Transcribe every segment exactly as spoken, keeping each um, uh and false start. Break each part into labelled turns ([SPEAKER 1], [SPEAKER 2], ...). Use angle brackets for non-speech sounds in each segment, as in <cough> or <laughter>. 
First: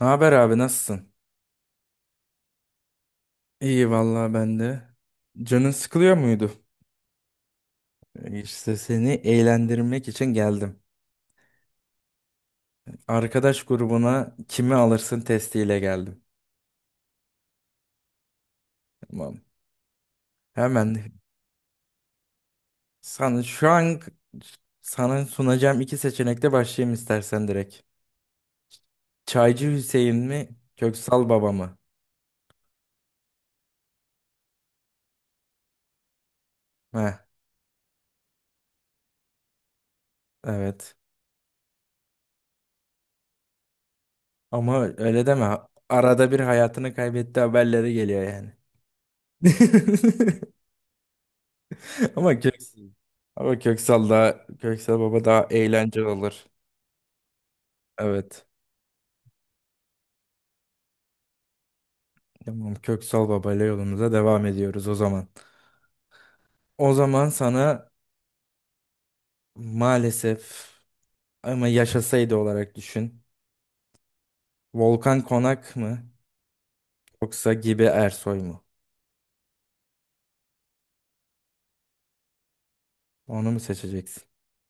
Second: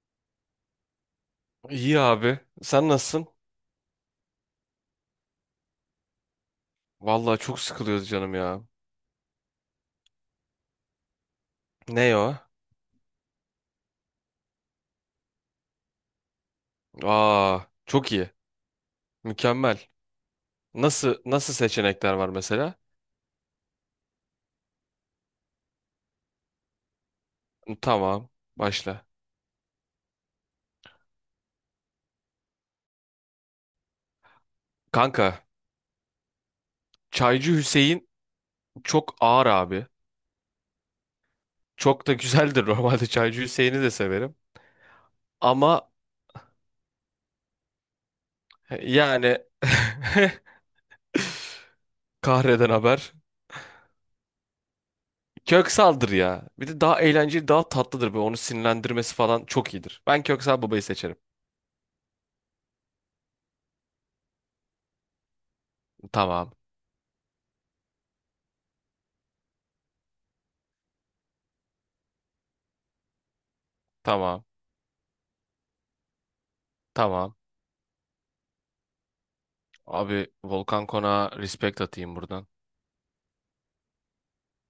[SPEAKER 1] Ne haber abi, nasılsın?
[SPEAKER 2] İyi abi. Sen nasılsın?
[SPEAKER 1] İyi vallahi, ben de. Canın sıkılıyor muydu?
[SPEAKER 2] Vallahi çok sıkılıyoruz canım ya.
[SPEAKER 1] İşte seni eğlendirmek için geldim.
[SPEAKER 2] Ne o?
[SPEAKER 1] Arkadaş grubuna kimi alırsın testiyle geldim.
[SPEAKER 2] Aa, çok iyi.
[SPEAKER 1] Tamam.
[SPEAKER 2] Mükemmel.
[SPEAKER 1] Hemen
[SPEAKER 2] Nasıl nasıl seçenekler var mesela?
[SPEAKER 1] sana şu an sana sunacağım iki seçenekle başlayayım istersen direkt.
[SPEAKER 2] Tamam, başla.
[SPEAKER 1] Çaycı Hüseyin mi, Köksal Baba mı?
[SPEAKER 2] Kanka,
[SPEAKER 1] Heh,
[SPEAKER 2] Çaycı Hüseyin çok ağır abi.
[SPEAKER 1] evet.
[SPEAKER 2] Çok da güzeldir <laughs> normalde Çaycı Hüseyin'i de severim.
[SPEAKER 1] Ama öyle deme.
[SPEAKER 2] Ama
[SPEAKER 1] Arada bir hayatını kaybetti haberleri geliyor yani.
[SPEAKER 2] yani <laughs>
[SPEAKER 1] <laughs> Ama
[SPEAKER 2] kahreden
[SPEAKER 1] Köksal,
[SPEAKER 2] haber.
[SPEAKER 1] ama Köksal da Köksal Baba daha eğlenceli
[SPEAKER 2] Köksal'dır
[SPEAKER 1] olur.
[SPEAKER 2] ya. Bir de daha eğlenceli, daha tatlıdır. Böyle onu
[SPEAKER 1] Evet.
[SPEAKER 2] sinirlendirmesi falan çok iyidir. Ben Köksal babayı seçerim.
[SPEAKER 1] Tamam, Köksal Baba ile yolumuza devam ediyoruz o zaman.
[SPEAKER 2] Tamam,
[SPEAKER 1] O zaman sana maalesef ama yaşasaydı olarak düşün.
[SPEAKER 2] tamam,
[SPEAKER 1] Volkan Konak mı,
[SPEAKER 2] tamam.
[SPEAKER 1] yoksa Gibi Ersoy mu?
[SPEAKER 2] Abi Volkan Konak'a respect atayım buradan.
[SPEAKER 1] Onu mu seçeceksin?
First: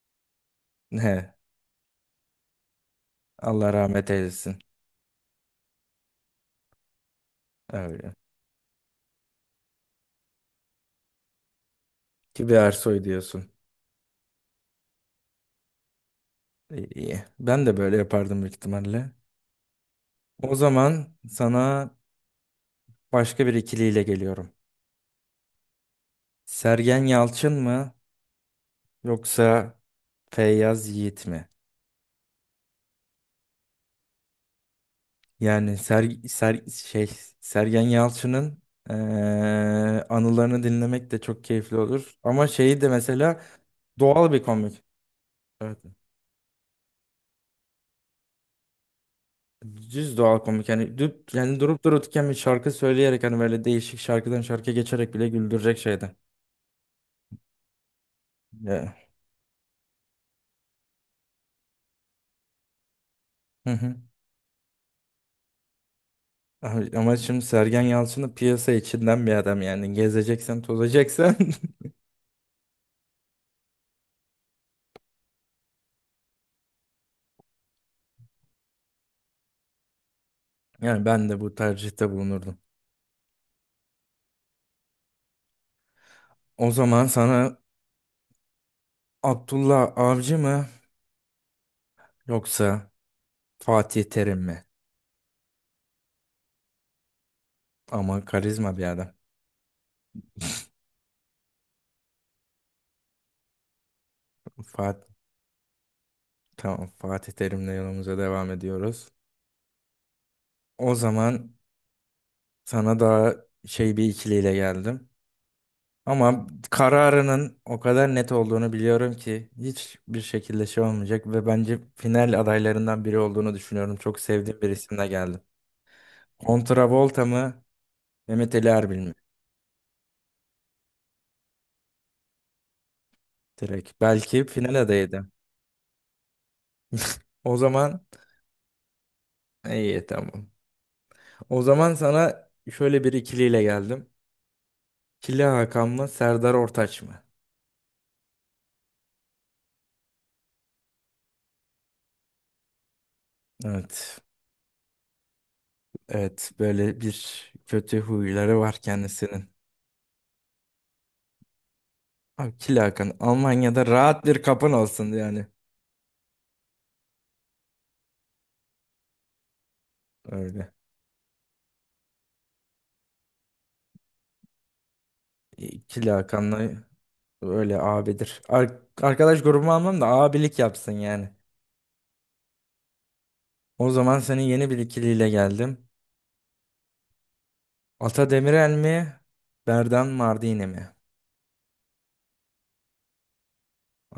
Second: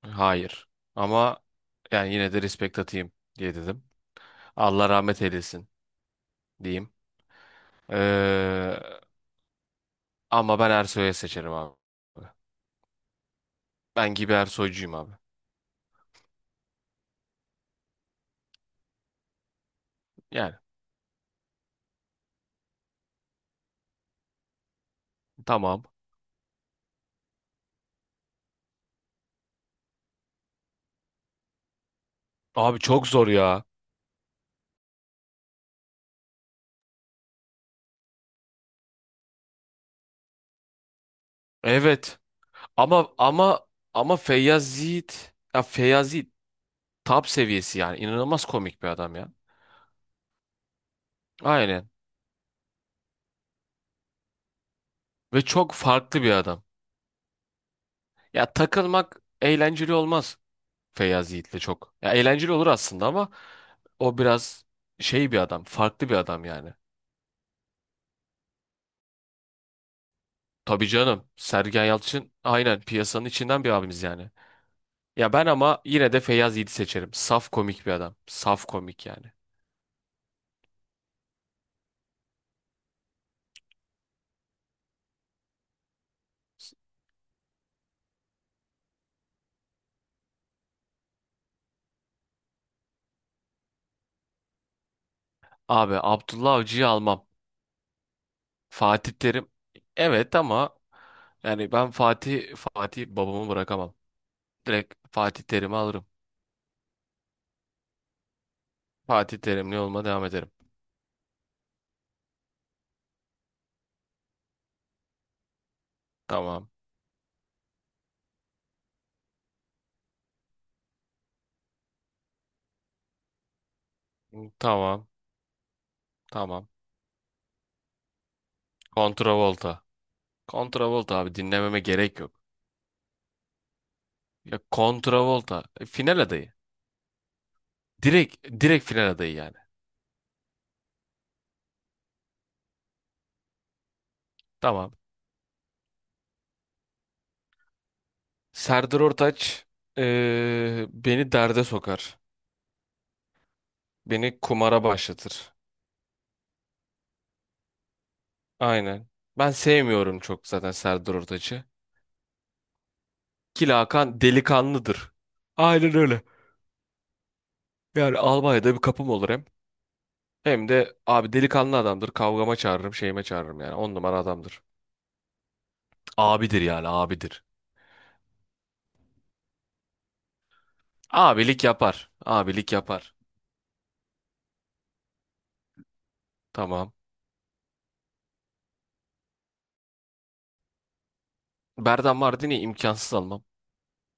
[SPEAKER 2] Hayır.
[SPEAKER 1] He,
[SPEAKER 2] Ama yani yine de respect atayım diye
[SPEAKER 1] Allah
[SPEAKER 2] dedim.
[SPEAKER 1] rahmet eylesin.
[SPEAKER 2] Allah rahmet eylesin diyeyim.
[SPEAKER 1] Öyle.
[SPEAKER 2] Ee, ama ben Ersoy'u seçerim abi.
[SPEAKER 1] Gibi Ersoy diyorsun.
[SPEAKER 2] Ben gibi Ersoy'cuyum abi.
[SPEAKER 1] İyi, iyi. Ben de böyle yapardım büyük ihtimalle. O
[SPEAKER 2] Yani
[SPEAKER 1] zaman sana başka bir ikiliyle geliyorum.
[SPEAKER 2] tamam.
[SPEAKER 1] Sergen Yalçın mı, yoksa Feyyaz Yiğit mi?
[SPEAKER 2] Abi çok zor ya.
[SPEAKER 1] Yani ser, ser, şey Sergen Yalçın'ın eee, anılarını dinlemek de çok keyifli olur.
[SPEAKER 2] Evet.
[SPEAKER 1] Ama şeyi de
[SPEAKER 2] Ama
[SPEAKER 1] mesela
[SPEAKER 2] ama ama
[SPEAKER 1] doğal bir
[SPEAKER 2] Feyyaz
[SPEAKER 1] komik.
[SPEAKER 2] Yiğit. Ya
[SPEAKER 1] Evet.
[SPEAKER 2] Feyyaz Yiğit top seviyesi yani. İnanılmaz komik bir adam ya.
[SPEAKER 1] Düz doğal komik. Yani, düp, yani durup
[SPEAKER 2] Aynen.
[SPEAKER 1] dururken bir şarkı söyleyerek hani böyle değişik şarkıdan şarkıya geçerek bile
[SPEAKER 2] Ve çok
[SPEAKER 1] güldürecek şeydi.
[SPEAKER 2] farklı bir adam. Ya
[SPEAKER 1] Ya.
[SPEAKER 2] takılmak eğlenceli olmaz. Feyyaz Yiğit'le çok. Ya eğlenceli olur aslında ama
[SPEAKER 1] Hı hı.
[SPEAKER 2] o biraz şey bir adam, farklı bir adam yani.
[SPEAKER 1] Abi, ama şimdi Sergen Yalçın'ı piyasa içinden bir adam yani, gezeceksen
[SPEAKER 2] Tabii canım.
[SPEAKER 1] tozacaksan,
[SPEAKER 2] Sergen Yalçın aynen piyasanın içinden bir abimiz yani. Ya ben ama yine de Feyyaz Yiğit'i seçerim. Saf komik bir adam. Saf komik yani.
[SPEAKER 1] <laughs> yani ben de bu tercihte bulunurdum. O zaman sana Abdullah Avcı mı, yoksa Fatih Terim mi?
[SPEAKER 2] Abi Abdullah Avcı'yı almam.
[SPEAKER 1] Ama karizma bir adam.
[SPEAKER 2] Fatih Terim evet ama yani ben Fatih Fatih babamı bırakamam. Direkt
[SPEAKER 1] Fatih,
[SPEAKER 2] Fatih Terim'i alırım.
[SPEAKER 1] tamam, Fatih Terim'le yolumuza devam ediyoruz.
[SPEAKER 2] Fatih Terimli olma devam ederim.
[SPEAKER 1] O zaman sana daha şey bir ikiliyle geldim. Ama
[SPEAKER 2] Tamam.
[SPEAKER 1] kararının o kadar net olduğunu biliyorum ki hiçbir şekilde şey olmayacak ve bence final adaylarından biri olduğunu düşünüyorum. Çok sevdiğim bir
[SPEAKER 2] Tamam.
[SPEAKER 1] isimle geldim.
[SPEAKER 2] Tamam.
[SPEAKER 1] Kontravolta mı? Mehmet Ali Erbil mi?
[SPEAKER 2] Kontravolta. Kontravolta abi dinlememe gerek yok.
[SPEAKER 1] Direkt. Belki
[SPEAKER 2] Ya
[SPEAKER 1] final adayıydı.
[SPEAKER 2] Contravolta e, final adayı.
[SPEAKER 1] O zaman
[SPEAKER 2] Direkt direkt final adayı yani.
[SPEAKER 1] iyi, tamam. O zaman sana şöyle bir ikiliyle geldim.
[SPEAKER 2] Tamam.
[SPEAKER 1] Kili Hakan mı, Serdar Ortaç mı?
[SPEAKER 2] Serdar Ortaç e, beni derde sokar.
[SPEAKER 1] Evet.
[SPEAKER 2] Beni kumara başlatır.
[SPEAKER 1] Evet, böyle bir kötü huyları var
[SPEAKER 2] Aynen.
[SPEAKER 1] kendisinin.
[SPEAKER 2] Ben sevmiyorum çok zaten Serdar Ortaç'ı.
[SPEAKER 1] Abi, Kili Hakan
[SPEAKER 2] Ki
[SPEAKER 1] Almanya'da
[SPEAKER 2] Hakan
[SPEAKER 1] rahat bir kapın olsun
[SPEAKER 2] delikanlıdır.
[SPEAKER 1] yani.
[SPEAKER 2] Aynen öyle. Yani Almanya'da bir kapım olur hem. Hem
[SPEAKER 1] Öyle.
[SPEAKER 2] de abi delikanlı adamdır. Kavgama çağırırım, şeyime çağırırım yani. On numara adamdır.
[SPEAKER 1] E, Kili
[SPEAKER 2] Abidir
[SPEAKER 1] Hakan'la
[SPEAKER 2] yani abidir.
[SPEAKER 1] öyle abidir. Ar- arkadaş grubumu almam da abilik yapsın yani.
[SPEAKER 2] Abilik yapar. Abilik yapar.
[SPEAKER 1] O zaman senin yeni bir ikiliyle geldim.
[SPEAKER 2] Tamam.
[SPEAKER 1] Ata Demirel mi? Berdan Mardini mi?
[SPEAKER 2] Berdan Mardini imkansız almam.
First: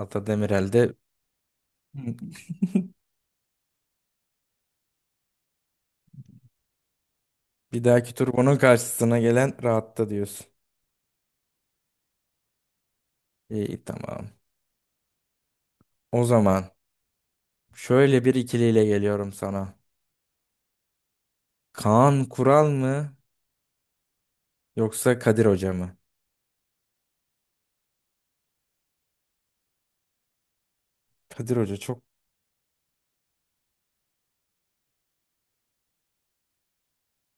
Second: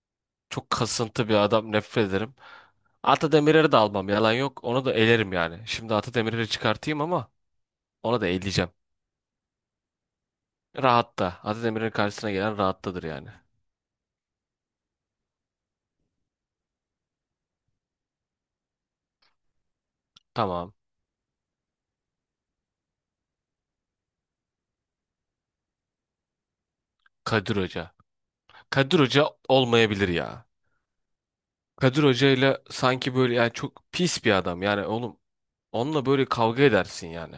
[SPEAKER 1] Ata Demirel
[SPEAKER 2] Çok
[SPEAKER 1] de
[SPEAKER 2] kasıntı bir adam nefret ederim.
[SPEAKER 1] <laughs> <laughs>
[SPEAKER 2] Ata Demirer'i de almam yalan yok. Onu da elerim yani. Şimdi Ata Demirer'i çıkartayım ama
[SPEAKER 1] bir dahaki
[SPEAKER 2] onu da
[SPEAKER 1] tur bunun
[SPEAKER 2] eleyeceğim.
[SPEAKER 1] karşısına gelen rahatta diyorsun.
[SPEAKER 2] Rahatta. Ata Demirer'in karşısına gelen rahattadır yani.
[SPEAKER 1] İyi, tamam. O zaman şöyle bir ikiliyle geliyorum sana.
[SPEAKER 2] Tamam.
[SPEAKER 1] Kaan Kural mı, yoksa Kadir Hoca mı?
[SPEAKER 2] Kadir Hoca. Kadir Hoca olmayabilir ya.
[SPEAKER 1] Kadir Hoca çok
[SPEAKER 2] Kadir Hoca ile sanki böyle yani çok pis bir adam. Yani oğlum onunla böyle kavga edersin yani.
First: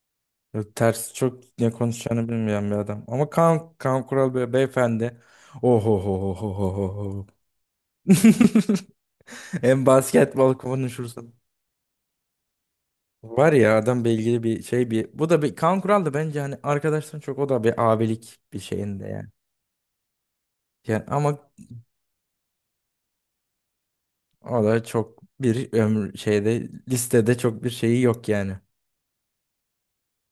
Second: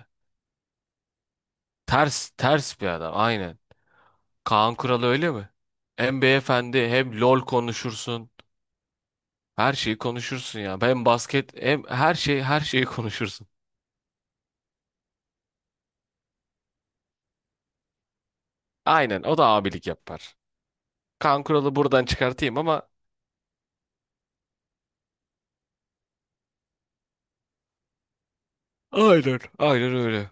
[SPEAKER 1] çok ters, çok ne konuşacağını
[SPEAKER 2] Ters
[SPEAKER 1] bilmeyen bir
[SPEAKER 2] ters bir
[SPEAKER 1] adam.
[SPEAKER 2] adam
[SPEAKER 1] Ama
[SPEAKER 2] aynen.
[SPEAKER 1] Kaan, Kaan Kural be,
[SPEAKER 2] Kaan Kural
[SPEAKER 1] beyefendi.
[SPEAKER 2] öyle mi? Hem beyefendi hem
[SPEAKER 1] Oho.
[SPEAKER 2] LOL konuşursun.
[SPEAKER 1] <laughs>
[SPEAKER 2] Her
[SPEAKER 1] Hem
[SPEAKER 2] şeyi
[SPEAKER 1] basketbol
[SPEAKER 2] konuşursun ya. Hem
[SPEAKER 1] konuşursun.
[SPEAKER 2] basket hem her şey her şeyi konuşursun.
[SPEAKER 1] Var ya adam bilgili bir şey bir. Bu da bir Kaan Kural da bence hani arkadaşların çok, o da bir abilik bir şeyinde
[SPEAKER 2] Aynen
[SPEAKER 1] yani.
[SPEAKER 2] o da abilik yapar.
[SPEAKER 1] Yani ama
[SPEAKER 2] Kaan Kural'ı buradan çıkartayım ama
[SPEAKER 1] o da çok bir ömür şeyde listede çok bir şeyi yok yani.
[SPEAKER 2] aynen. Aynen öyle.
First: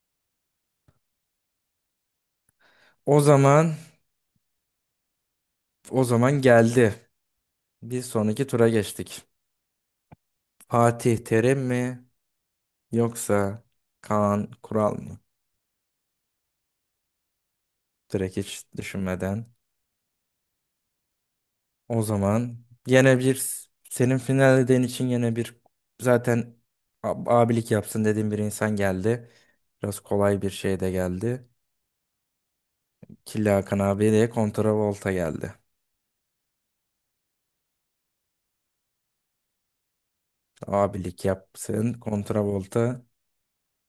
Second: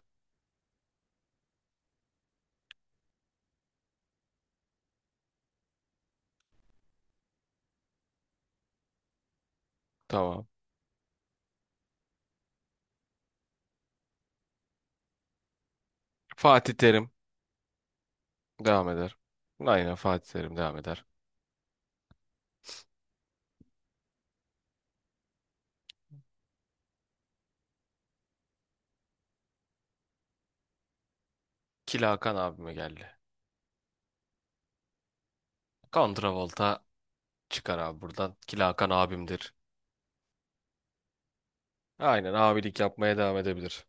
[SPEAKER 1] O zaman o zaman geldi. Bir sonraki tura geçtik.
[SPEAKER 2] Tamam.
[SPEAKER 1] Fatih Terim mi, yoksa Kaan Kural mı?
[SPEAKER 2] Fatih Terim
[SPEAKER 1] Direkt hiç
[SPEAKER 2] devam eder.
[SPEAKER 1] düşünmeden.
[SPEAKER 2] Aynen Fatih Terim devam eder.
[SPEAKER 1] O zaman yine bir senin final dediğin için yine bir, zaten ab- abilik yapsın dediğim bir insan geldi. Biraz kolay bir şey de geldi.
[SPEAKER 2] Kila Hakan abime geldi.
[SPEAKER 1] Killa Hakan abi de kontravolta geldi.
[SPEAKER 2] Kontravolta çıkar abi buradan. Kila Hakan abimdir.
[SPEAKER 1] Abilik yapsın
[SPEAKER 2] Aynen abilik
[SPEAKER 1] kontravolta.
[SPEAKER 2] yapmaya devam edebilir.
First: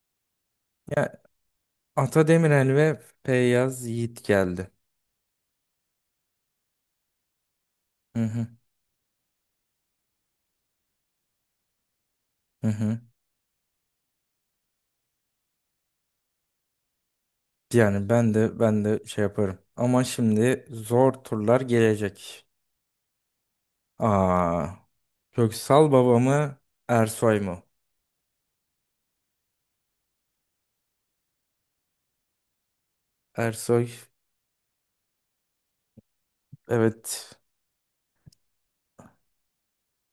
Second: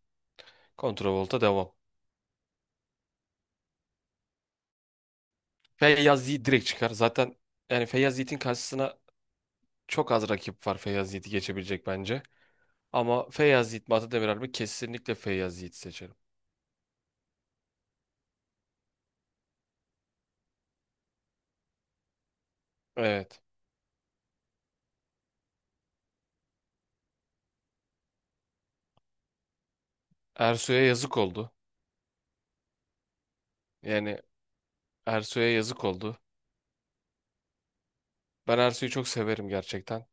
[SPEAKER 2] Kontravolta devam.
[SPEAKER 1] Ata Demirel ve Feyyaz Yiğit geldi.
[SPEAKER 2] Feyyaz Yiğit direkt çıkar. Zaten yani Feyyaz
[SPEAKER 1] Hı
[SPEAKER 2] Yiğit'in
[SPEAKER 1] hı
[SPEAKER 2] karşısına çok az rakip var Feyyaz Yiğit'i geçebilecek bence.
[SPEAKER 1] hı hı.
[SPEAKER 2] Ama Feyyaz Yiğit mi Atademir mi? Kesinlikle Feyyaz Yiğit seçerim.
[SPEAKER 1] Yani ben de ben de şey yaparım. Ama şimdi zor turlar gelecek.
[SPEAKER 2] Evet.
[SPEAKER 1] Aa, Köksal Baba mı, Ersoy mu?
[SPEAKER 2] Ersoy'a yazık oldu.
[SPEAKER 1] Ersoy,
[SPEAKER 2] Yani Ersoy'a yazık oldu.
[SPEAKER 1] evet.
[SPEAKER 2] Ben Ersoy'u çok severim gerçekten.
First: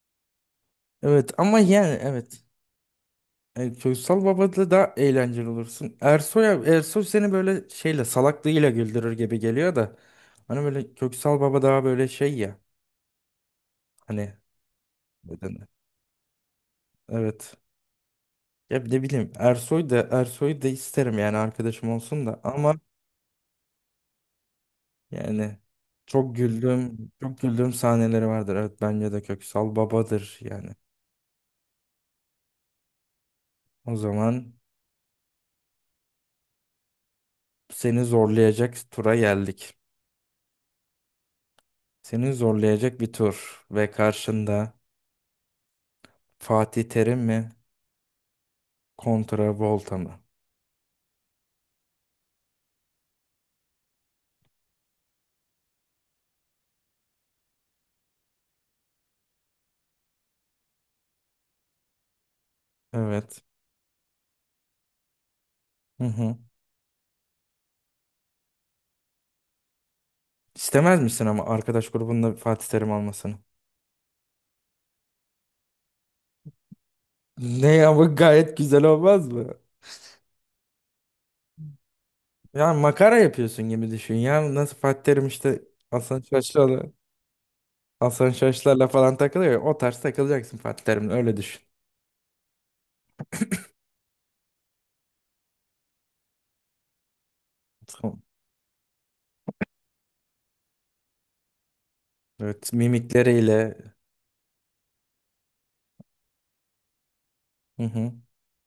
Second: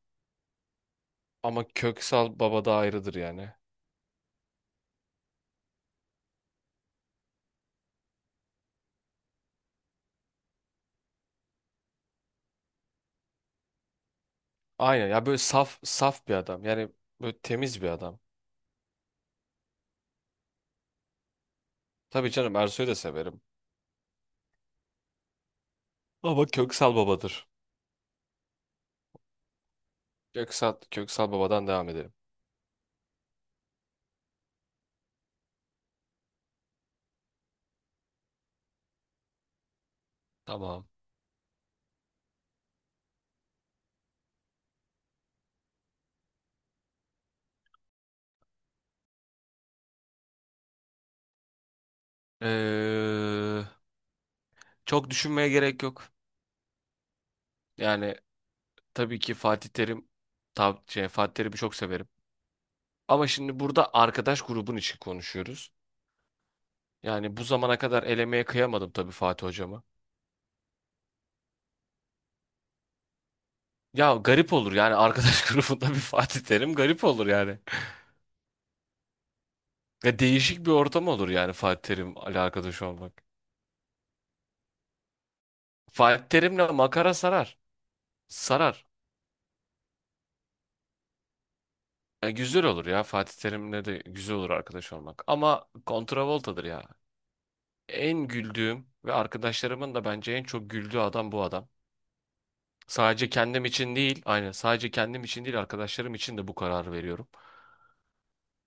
[SPEAKER 1] Evet ama
[SPEAKER 2] Ama
[SPEAKER 1] yani
[SPEAKER 2] Köksal
[SPEAKER 1] evet.
[SPEAKER 2] Baba da ayrıdır yani.
[SPEAKER 1] E, Köksal Baba'da da eğlenceli olursun. Ersoy Ersoy seni böyle şeyle salaklığıyla güldürür gibi geliyor da. Hani böyle Köksal Baba daha böyle şey ya. Hani
[SPEAKER 2] Aynen ya böyle
[SPEAKER 1] neden?
[SPEAKER 2] saf saf bir adam. Yani böyle
[SPEAKER 1] Evet.
[SPEAKER 2] temiz bir adam.
[SPEAKER 1] Ya ne bileyim, Ersoy da Ersoy da isterim yani arkadaşım olsun
[SPEAKER 2] Tabii
[SPEAKER 1] da,
[SPEAKER 2] canım
[SPEAKER 1] ama
[SPEAKER 2] Ersoy'u da severim.
[SPEAKER 1] yani çok
[SPEAKER 2] Ama Köksal
[SPEAKER 1] güldüğüm çok
[SPEAKER 2] Baba'dır.
[SPEAKER 1] güldüğüm sahneleri vardır. Evet, bence de Köksal babadır yani.
[SPEAKER 2] Köksal, Köksal Baba'dan devam edelim.
[SPEAKER 1] O zaman seni zorlayacak tura geldik.
[SPEAKER 2] Tamam.
[SPEAKER 1] Seni zorlayacak bir tur ve karşında Fatih Terim mi, kontra Volta mı?
[SPEAKER 2] Ee, çok düşünmeye gerek yok. Yani tabii ki Fatih Terim, tab şey, Fatih Terim'i çok severim. Ama
[SPEAKER 1] Evet.
[SPEAKER 2] şimdi burada arkadaş grubun için konuşuyoruz.
[SPEAKER 1] Hı hı.
[SPEAKER 2] Yani bu zamana kadar elemeye kıyamadım tabii Fatih hocama.
[SPEAKER 1] İstemez misin ama arkadaş grubunda Fatih Terim almasını?
[SPEAKER 2] Ya garip olur yani arkadaş <laughs> grubunda bir Fatih Terim garip olur yani.
[SPEAKER 1] Ne ama, gayet güzel olmaz mı?
[SPEAKER 2] Ya değişik bir ortam olur yani Fatih terim Terim'le
[SPEAKER 1] Ya
[SPEAKER 2] arkadaş olmak.
[SPEAKER 1] makara yapıyorsun gibi düşün. Ya nasıl Fatih Terim işte Hasan
[SPEAKER 2] Fatih Terim'le
[SPEAKER 1] Şaş'la,
[SPEAKER 2] makara sarar.
[SPEAKER 1] Hasan
[SPEAKER 2] Sarar.
[SPEAKER 1] Şaş'larla falan takılıyor ya, o tarz takılacaksın Fatih Terim'le, öyle düşün.
[SPEAKER 2] Ya güzel olur ya Fatih Terim'le de güzel olur arkadaş olmak. Ama kontravoltadır ya.
[SPEAKER 1] Tamam.
[SPEAKER 2] En güldüğüm ve arkadaşlarımın da bence en çok güldüğü adam bu adam.
[SPEAKER 1] Evet,
[SPEAKER 2] Sadece kendim
[SPEAKER 1] mimikleriyle.
[SPEAKER 2] için değil, aynen sadece kendim için değil arkadaşlarım için de bu kararı veriyorum.
[SPEAKER 1] Hı hı.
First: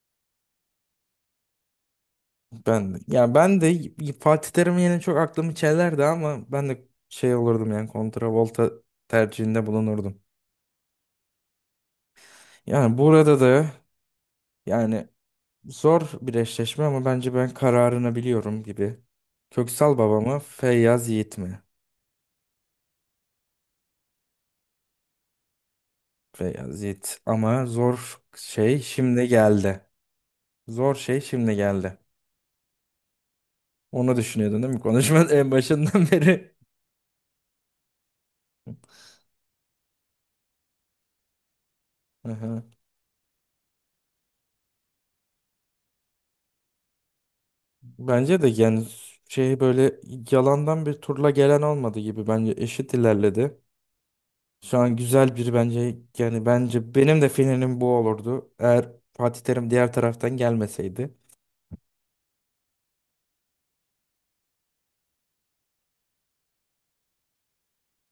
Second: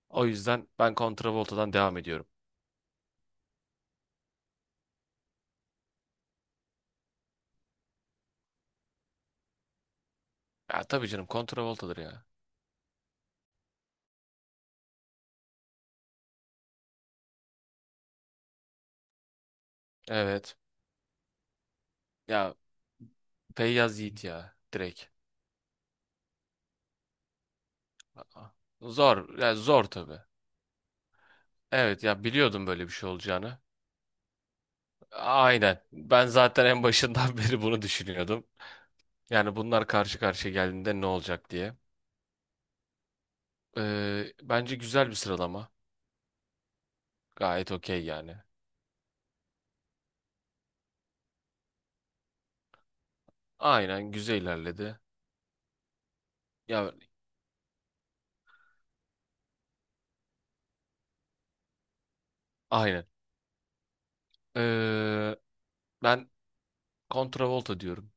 [SPEAKER 2] O yüzden ben Volta'dan devam ediyorum.
[SPEAKER 1] Ben de, ya ben de y- Fatih Terim yine çok aklımı çelerdi, ama ben de şey olurdum yani kontravolta tercihinde bulunurdum.
[SPEAKER 2] Ya tabii canım Volta'dır ya.
[SPEAKER 1] Yani burada da, yani zor bir eşleşme ama bence ben kararını biliyorum gibi. Köksal baba mı,
[SPEAKER 2] Evet.
[SPEAKER 1] Feyyaz Yiğit mi?
[SPEAKER 2] Ya Feyyaz Yiğit ya direkt.
[SPEAKER 1] Beyazıt ama zor
[SPEAKER 2] Aa,
[SPEAKER 1] şey
[SPEAKER 2] zor.
[SPEAKER 1] şimdi
[SPEAKER 2] Ya zor
[SPEAKER 1] geldi.
[SPEAKER 2] tabii.
[SPEAKER 1] Zor şey şimdi geldi.
[SPEAKER 2] Evet ya biliyordum böyle bir şey olacağını.
[SPEAKER 1] Onu düşünüyordun değil mi? Konuşmanın en
[SPEAKER 2] Aynen.
[SPEAKER 1] başından <laughs>
[SPEAKER 2] Ben
[SPEAKER 1] beri.
[SPEAKER 2] zaten en başından <laughs> beri bunu düşünüyordum. Yani bunlar karşı karşıya geldiğinde ne olacak diye.
[SPEAKER 1] Aha.
[SPEAKER 2] Ee, bence güzel bir sıralama. Gayet okey yani.
[SPEAKER 1] Bence de yani şey böyle yalandan bir turla gelen olmadı gibi, bence eşit ilerledi.
[SPEAKER 2] Aynen güzel
[SPEAKER 1] Şu
[SPEAKER 2] ilerledi.
[SPEAKER 1] an güzel bir, bence yani
[SPEAKER 2] Ya
[SPEAKER 1] bence benim de finalim bu olurdu. Eğer Fatih Terim diğer taraftan gelmeseydi
[SPEAKER 2] aynen. Ee, ben Volta diyorum.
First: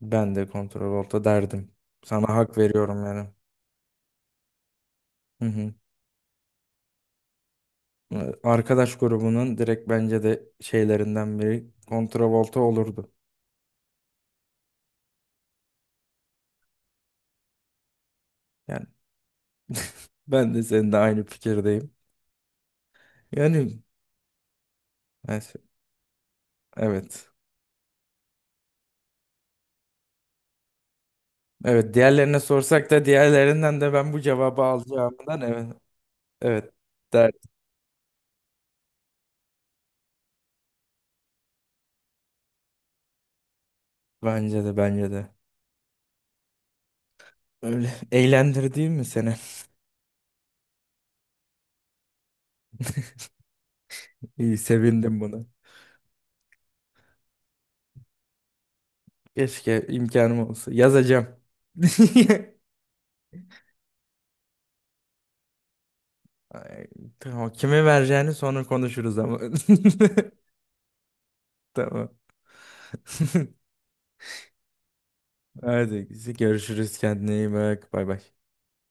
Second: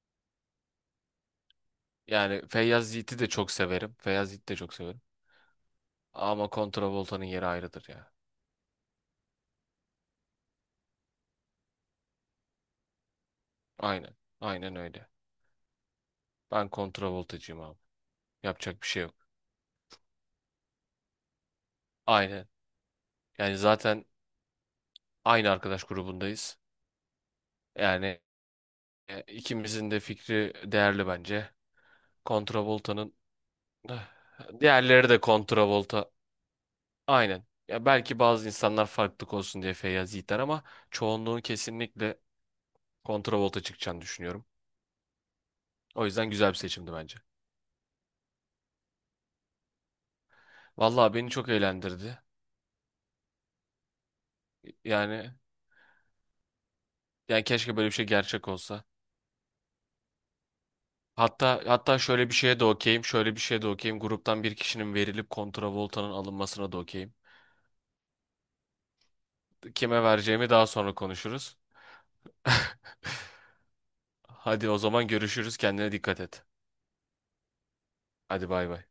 [SPEAKER 1] ben de kontrol olta derdim. Sana
[SPEAKER 2] Yani
[SPEAKER 1] hak
[SPEAKER 2] Feyyaz
[SPEAKER 1] veriyorum
[SPEAKER 2] Yiğit'i
[SPEAKER 1] yani.
[SPEAKER 2] de çok severim. Feyyaz Yiğit'i de çok severim.
[SPEAKER 1] Hı hı.
[SPEAKER 2] Ama Volta'nın yeri ayrıdır ya.
[SPEAKER 1] Ee, arkadaş grubunun direkt bence de şeylerinden biri Volta olurdu.
[SPEAKER 2] Aynen. Aynen öyle. Ben Voltacıyım abi. Yapacak
[SPEAKER 1] Yani
[SPEAKER 2] bir şey yok.
[SPEAKER 1] ben de seninle aynı fikirdeyim.
[SPEAKER 2] Aynen. Yani
[SPEAKER 1] Yani
[SPEAKER 2] zaten aynı
[SPEAKER 1] neyse,
[SPEAKER 2] arkadaş grubundayız.
[SPEAKER 1] evet.
[SPEAKER 2] Yani e, ikimizin de fikri değerli bence.
[SPEAKER 1] Evet, diğerlerine sorsak da
[SPEAKER 2] Volta'nın
[SPEAKER 1] diğerlerinden de ben bu
[SPEAKER 2] <sighs>
[SPEAKER 1] cevabı
[SPEAKER 2] diğerleri de
[SPEAKER 1] alacağımdan, evet.
[SPEAKER 2] Volta.
[SPEAKER 1] Evet der.
[SPEAKER 2] Aynen. Ya belki bazı insanlar farklılık olsun diye Feyyaz Yiğit'ler ama çoğunluğun kesinlikle Volta çıkacağını düşünüyorum.
[SPEAKER 1] Bence de bence de.
[SPEAKER 2] O yüzden güzel bir seçimdi bence.
[SPEAKER 1] Öyle. <laughs> eğlendir Eğlendirdi mi seni?
[SPEAKER 2] Vallahi beni çok eğlendirdi.
[SPEAKER 1] <laughs> İyi, sevindim
[SPEAKER 2] Yani
[SPEAKER 1] buna.
[SPEAKER 2] yani keşke böyle bir şey gerçek olsa.
[SPEAKER 1] Keşke imkanım olsa. Yazacağım.
[SPEAKER 2] Hatta hatta şöyle bir
[SPEAKER 1] <laughs>
[SPEAKER 2] şeye de okeyim, şöyle bir şeye de okeyim. Gruptan bir kişinin verilip kontravoltanın alınmasına da
[SPEAKER 1] Ay,
[SPEAKER 2] okeyim.
[SPEAKER 1] tamam. Kime vereceğini sonra konuşuruz ama.
[SPEAKER 2] Kime vereceğimi daha sonra konuşuruz.
[SPEAKER 1] <laughs> Tamam.
[SPEAKER 2] <laughs>
[SPEAKER 1] <laughs>
[SPEAKER 2] Hadi o zaman görüşürüz. Kendine
[SPEAKER 1] Hadi
[SPEAKER 2] dikkat et.
[SPEAKER 1] görüşürüz, kendine iyi bak, bay bay.
[SPEAKER 2] Hadi bay bay.